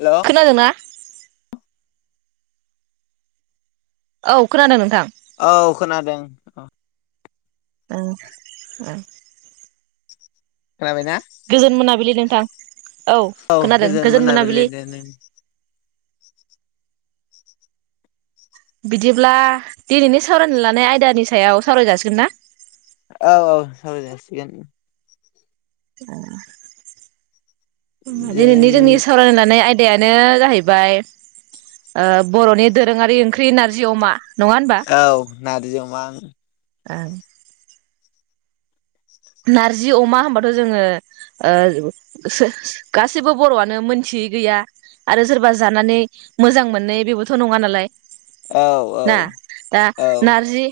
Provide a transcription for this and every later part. हेल' खोनादोंना? [inaudible] औ खोनादों नोंथां। औ खोनादों अ ओं ओ गोजोन मोनाबिलि नोंथां औ खोनादों गोजोन मोनाबिलि बिदिब्ला दिनैनि सावरायनो लानाय आयदानि सायाव सावराय जाासिगोन ना औ औ सावरायजासिगोन ओ ओम जों दिनैनि जोंनि सावरायनो लानाय आइ दायानो जाहैबाय ओ बर'नि दोरोङारि ओंख्रि नारजि अमा नङा होनबा औ नारजि अमा ओं ओं नारजि अमा होनबाथ' जोङो ओ सो गासैबो बर'आनो मोनथियै गैया आरो सोरबा जानानै मोजां मोनै बेबोथ' नङा नालाय औ ना दा औ नारजि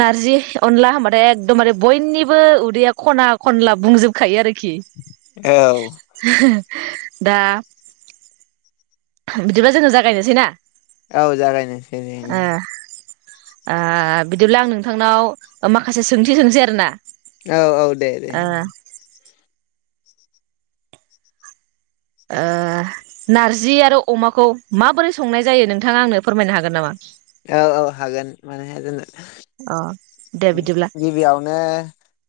नारजि अनला होनबाथाय एकदम बारे बयनि बो उदैया खना खनला बुंजोबखायो आरो खि। औ [unintelligible] दा बिदिबा जोङो जागायनोसै ना? औ जागायनोसै दे ओं। ओ ओ बिदिब्ला आं नोंथांनाव माखासे सोंथि सोंसै आरो ना? औ औ दे दे ओ ओ नारजि आरो अमाखौ माबोरै संनाय जायो नोंथाङा आंनो फोरमायनो हागोन नामा? औ औ हागोन मानो हाया जानो। अ दे बिदिब्ला गिबियावनो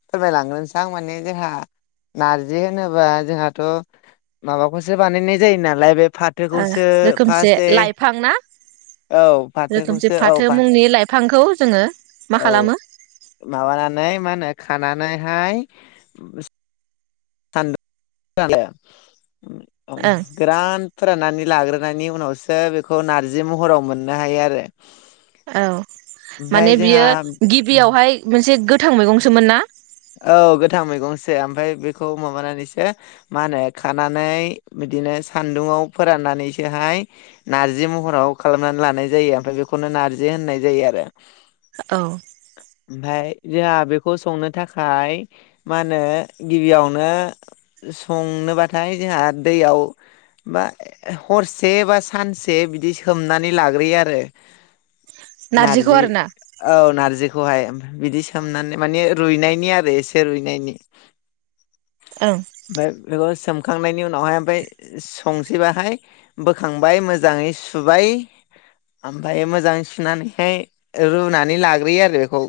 फोरमायलांग्रोसै थारमाने जोंहा नारजि होनोबा जोंहाथ माबाखौसो बानायनाय जायो नालाय बे ओ फाथोखौसो रोखोमसे फार्स्ट दे लाइफां ना औ रोखोमसे फाथोखौसो औ फाथो मुंनि लाइफ थांखौ जोङो मा औ खालामो माबानानै मा होनो खानानैहाय ब [inaudible] ओं गोरान फोराननानै लाग्रोनायनि उनावसो बेखौ नारजि महराव मोननो हायो आरो औ ओमफाय माने जोंहा बियो गिबियावहाय मोनसे गो थां मैगंसोमोन ना औ गोथां मैगंसो ओमफ्राय बेखौ माबानानैसो मा होनो खानानै बिदिनो सान्दुंआव फोराननानैसोहाय नारजि महराव खालामनानै लानाय जायो ओमफ्राय बेखौनो नार्जि होननाय जायो आरो औ ओमफ्राय जोंहा बेखौ संनो थाखाय थाखाय मा होनो गिबियावनो संनोबाथाय जोंहा दैयाव बा हरसे बा सानसे बिदि सोमनानै लाग्रोयो आरो नारजिखौ नारजि आरो ना औ नारजि हाय बिदि ओं सोमनानै माने रुइनाय नि आरो रसे रइनायनि मे बेखौ सोम सुखांनायनि उनावहाय ओमफ्राय संसैबाहाय बोखांबाय मोजाङै सुबाय ओमफ्राय मोजाङै सुनानैहाय रुनानै लाग्रोयो आरो बेखौ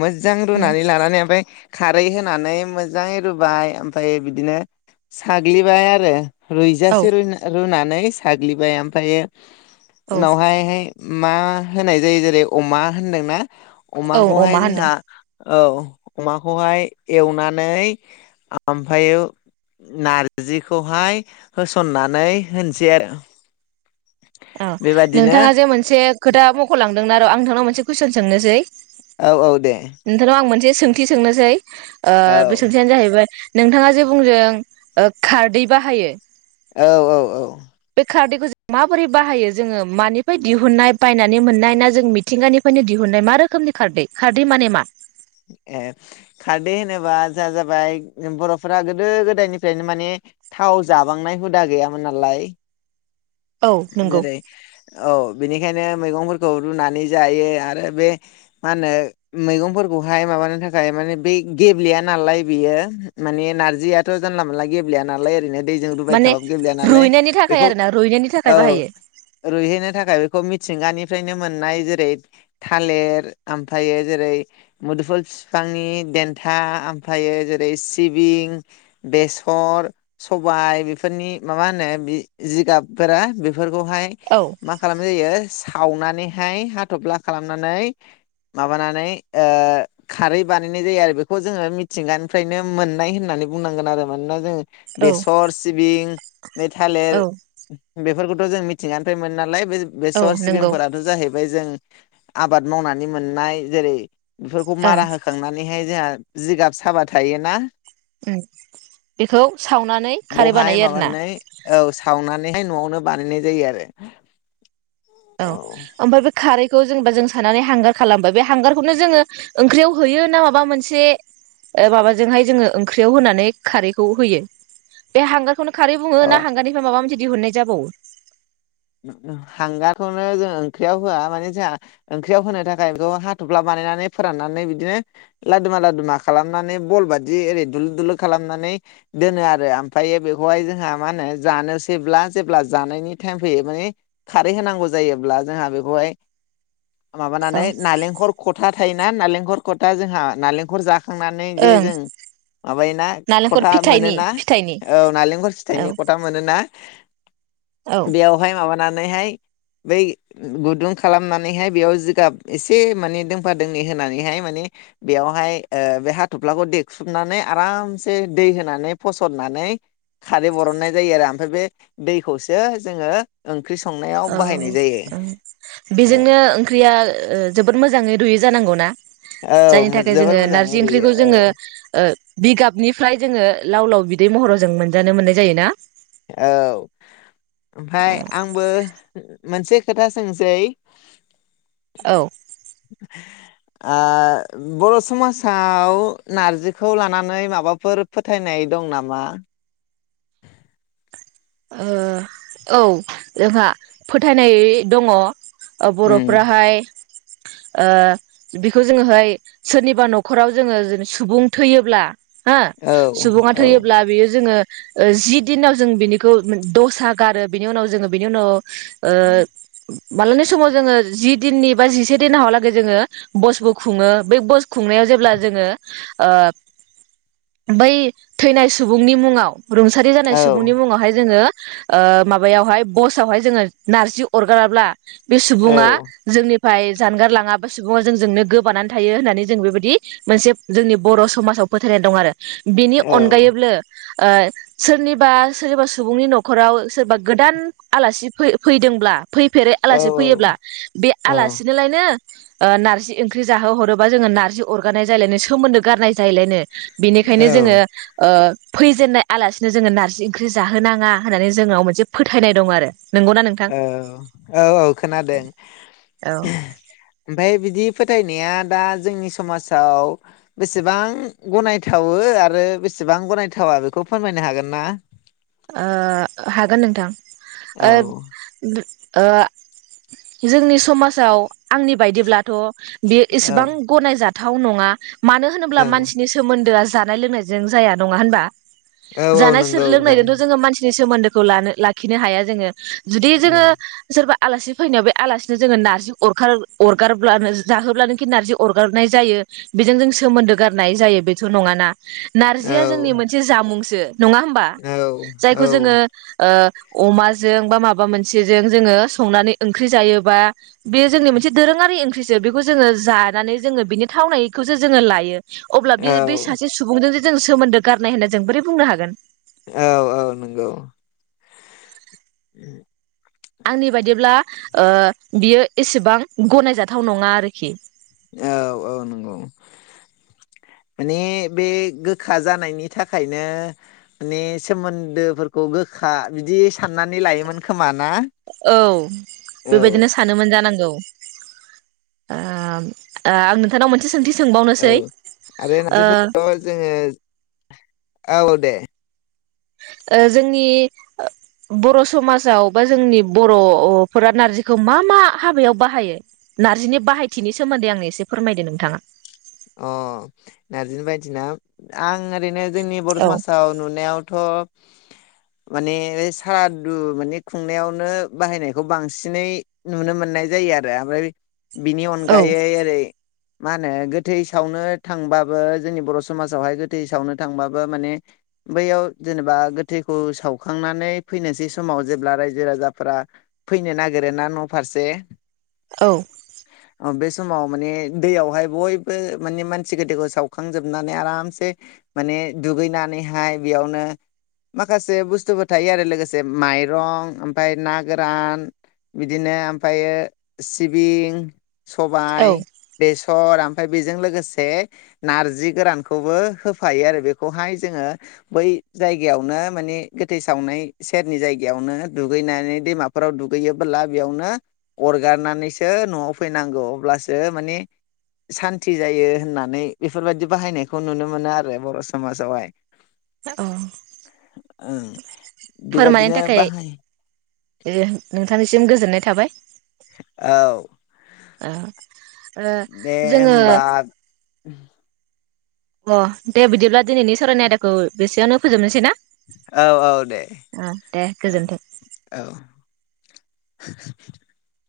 मोजां उम रुनानै ओमफाय खारै होनानै मोजाङै रुबाय ओमफाय बिदिनो साग्लिबाय आरो औ रुइजासे रइ रूना नै साग्लिबाय ओमफायो औ उनावहाय हाय मा होनाय जायो जेरै अमा होनदोंना औ अमाखौहाय अमा होनदों जोंहा औ अमाखौहाय एवनानै ओमफाययो नारजिखौहाय होसननानै होनोसै आरो। औ बेबादिनो नोंथाङा जे मोनसे खोथा मखलांदों नोंना र आं नोंथांव मोनसे कुइसन सोंनोसै औ औ दे नोंथांंनाव आं मोनसे सों थि सोंनोसै ओ औ बि सोंथियानो जाहैबाय नोंथाङा जे बुंदों ओ खारदै बाहायो। औ औ औ बे खारदैखौ जों मा बोरै बाहायो जोङो मानिफ्राय दिहुननाय बायनानै मोननाय ना जों मिथिंगानिफ्रायनो दिहुननाय मा रोखोमनि खारदै खारदै माने मा ए खारदै होनोबा जोंहा जाबाय बर'फोरा गोदो गोदायनिफ्रायनो माने थाव जाबांनाय हुदा गैयामोन नालाय। औ नंगौ जेरै औ बेनिखायनो मैगंफोरखौ रुनानै जायो आरो बे मा होनो मैगंफोरखौहाय माबानो थाखाय माने बे गेब्लेया नालाय बियो माने नारजियाथ जानला मोनानला गेब्लेया नालाय ओरैनो दैजों रुबाय माने थाबाबो गेब्लेया नालाय रुइनायनि थाखाय बेखौ आरो ना रुइनायनि थाखाय औ बाहायो रुइहैनो थाखाय बेखौ मिथिंगानिफ्रायनो मोननाय जेरै थालिर ओमफ्रायो जेरै मुदुफुल बिफांनि देन्था ओमफ्रायो जेरै सिबिं बेसर सबाय बेफोरनि माबा होनो जिगाब फोरा बेफोरखौहाय औ मा खालामनाय जायो सावनानैहाय हाथब्ला खालामनानै माबानानै ओ खारै बानायनाय जायो आरो बेखौ जोङो मिथिंगानिफ्रायनो मोननाय होननानै बुंनांगोन आरो मानोना जोङो औ बेसर सिबिं बे थालेर औ बेफोरखौथ जों मिथिंगानिफ्राय मोनो नालाय। औ बेसर नंगौ सिबिंफोराथ जाहैबाय जों आबाद मावनानै मोननाय जेरै बेफोरखौ ओं मारा होखांनानैहाय जोंहा जिगाब साबा थायोना बेखौ सावनानै खारै बेवहाय बानायो आरोना। माबानानै औ सावनानैहाय न'आवनो बानायनाय जायो आरो। औ आमफ्राय बै खारैखौ जेनेबा जों साननानै हांगार खालामबाय बे हांगारखौनो जोङो ओंख्रियाव होयो ना माबा मोनसे माबाजोंहाय जोङो ओंख्रियाव होनानै खारैखौ होयो बे हांगारखौनो खारै बुङो औ ना हांगारनिफ्राय माबा मोनसे दिहुननाय जाबावो। हांगारखौनो जों ओंख्रियाव होआ माने जोंहा ओंख्रियाव होनो थाखाय बेखौ हाथफ्ला बानायनानै फोराननानै बिदिनो लादुमा लादुमा खालामनानै बल बादि ओरै दुलु दुलु खालामनानै दोनो आरो आमफ्राययो बेखौहाय जोंहा मा होनो जानोसैब्ला जेब्ला जानायनि टाइम फैयो माने खारै होनांगौ जायोब्ला जोंहा बेखौहाय औ माबानानै नालेंखर खथार थायोना नालेंखर खथा जोंहा नारेंखर जाख खांनानै जे ओं जों माबायोना नालेंखर खथा फिथाइनि मोनोना फिथाइनि औ नालेंखर औ फिथाइनि खथा मोनोना औ बेयावहाय माबा ना नानैहाय बै गुदुं खालामनानैहाय बेयाव जिगाब एसे माने दोंफा दोंनै होनानैहाय माने बेयावहाय ओ बे हाथफ्लाखौ देख्रुबनानै आरामसे दै होनानै फसरनानै खारै बरननाय जायो आरो ओमफ्राय बे दैखौसो जोङो ओं औ ओं औ बेजोंनो ओंख्रिया ओ जोबोद मोजाङै रुयो जानांगौ ना? जायनि औ थाखाय जोबोर जोङो मोजाङै नारजि रुयो ओंख्रिखौ औ जोङो ओ बिगाबनिफ्राय जोङो लाव लाव बिदै महराव जों मोनजानो मोननाय जायोना? औ ओमफाय आंबो मोनसे खोथा सोंसै औ आह बर' समाजाव नारजिखौ लानानै माबाफोर फोथायनाय दं नामा? ओ औ जोंहा फोथायनाय दङ' उम बर'फोरा हाय ओ बेखौ जोङोहाय सोरनिबा नखराव जोङो सुबुं थैयोब्ला हो औ सुबुङा औ थैयोब्ला बियो जोङो जि दिनाव जों बिनि खौ दसा गारो बिनि उनाव जोङो बिनि उनाव ओ मालानि समाव जोङो जि दिननि बा जिसे दिन हाउलागै जोङो बसबो खुङो बै बस खुंनायाव जेब्ला जोङो बै थैनाय सुबुंनि मुङाव रुंसारि औ जानाय सुबुंनि मुङावहाय जोङो ओ माबायावहाय बसावहाय जोङो नारजि अरगाराब्ला बे औ सुबुङा जोंनि ओमफ्राय जानगार लाङाबा सुबुङा जोंजोंनो गोबानानै थायो होननानै जों बेबायदि मोनसे जोंनि बर' समाजाव फोथायनाय दं आरो। बेनि औ अनगायैब्लो ओ सोरनिबा सोरनिबा सुबुंनि नखराव सोरबा गोदान आलासि फै-फैदोंब्ला फैफेरै औ आलासि फैयोब्ला बे औ आलासिनोलायनो ओ नारजि ओंख्रि जाहो हरोबा जोङो नारजि अरगानाय जायलायनो सोमोन्दो गारनाय जायलायनो। औ बिनिखायनो जोङो ओ फैजेननाय आलासिनो जोङो नारजि ओंख्रि जाहोनाङा होननानै जोंनाव मोनसे फोथायनाय दं आरो। नंगौना नोंथां औ औ औ खोनादों औ ओमफ्राय बिदि, फोथायनाया दा जोंनि समाजाव बेसेबां गनायथावो आरो बेसेबां गनायथावा बेखौ फोरमायनो हागोन ना? ओ हागोन नोंथां, औ ओ दुद ओह जोंनि समाजाव आंनि बायदिब्लाथ' बे औ एसेबां गनायजा थाव नङा, मानो होनोब्ला औ मानसिनि सोमोन्दोआ जि जानाय लोंनायजों जाया नङा होनबा, औ औ नगौ जानो? थ्रि सोमोन्दोखौ लानो लाखिनो हाया जोङो, जुदि औ जोङो सोरबा, आलासि फैनायाव बे आलासिनो जोङो नारजि अर अरगारब्लानो जाहोब्लानोखि नारजि अरगारनाय जायो बेजों जों सोमोन्दो गारनाय जायो बेथ' नङाना। औ नारजिया जोंनि मोनसे जामुं। सो। नङा होमबा। औ औ जायखौ जोङो ओ, अमाजों बा माबा मोनसेजों जोङो संनानै ओंख्रि जायोबा। बेयो जोंनि मोनसे दोरोङारि ओंख्रि। बेखौ जोङो जानानै जोङो बिनि थावनायखौसो जोङो लायो। अब्ला बे बे सासे सुबुंजों जों सोमोन्दो गारनाय होनना जों बोरै बुंनो हागोन। औ औ नंगौ [inaudible] आंनि बायदिब्ला ओ बियो एसेबां गनायजाथाव नङा आरोखि। औ औ नंगौ माने बे गोखा जानायनि थाखायनो माने सोमोन्दोफोरखौ गोखा बिदि साननानै लायोमोन खोमा। ना औ औ बेबायदिनो सानोमोन जानांगौ। आं नोंथांनाव मोनसे सोंथि औ सोंबावनोसै आरो ओ नारजिफोरखौथ' जोङो। औ दे। ओ जोंनि बर' समाजाव बा जोंनि बर'फोरा नारजिखौ मा मा हाबायाव बाहायो। नारजिनि बाहायथिनि सोमोन्दै आंनो एस, एसे फोरमायदो नोंथाङा। अ नारजि बायदिना आं। ओरैनो जोंनि बर' औ समाजाव नुनायावथ' माने सारादु माने खुंनायावनो बाहायनायखौ बांसिनै नुनो मोननाय जायो आरो ओमफाय। बिनि औ अनगायै ओरै। मा होनो गोथै सावनो थांबाबो जोंनि बर' समाजावहाय गोथै सावनो थांबाबो माने बैयाव जेनेबा गोथैखौ सावखांनानै फैनोसै समाव जेब्ला रायजो राजाफोरा फैनो नागिर ना न फारसे। औ बे समाव माने दैयावहाय बय बो माने मानसि गोथैखौ सावखांजोबनानै आरामसे माने दुगैनानैहाय बेयावनो माखासे बस्थुबो थायो आरो लोगोसे माइरं ओमफ्राय ना गोरान बिदिनो ओमफायो सिबिं। औ सबाइ बेसर। ओमफ्राय बेजों लोगोसे नारजि गोरानखौबो होफायो आरो बेखौहाय जोङो बै जायगायावनो माने गोथै सावनाय सेरनि जायगायावनो दुगैनानै दैमाफोराव दुगैयोबोला बेयावनो अरगारनानैसो नआव फैनांगौ अब्लासो माने। सान्थि जायो होननानै बेफोर बायदि बाहायनायखौ नुनो मोनो आरो बर' समाजावहाय। औ ओं फोरमायनो बेबादिनो थाखाय बाहाय नोंथांनिसिम गोजोननाय थाबाय। औ। [inaudible] ओ दे जोङो होमबा अ दे बिदिब्ला दिनैनि सावरायनाय आयदाखौ बेसेयावनो फोजोबनोसै ना। औ औ दे ओ दे औ गोजोन्थों। औ। [inaudible]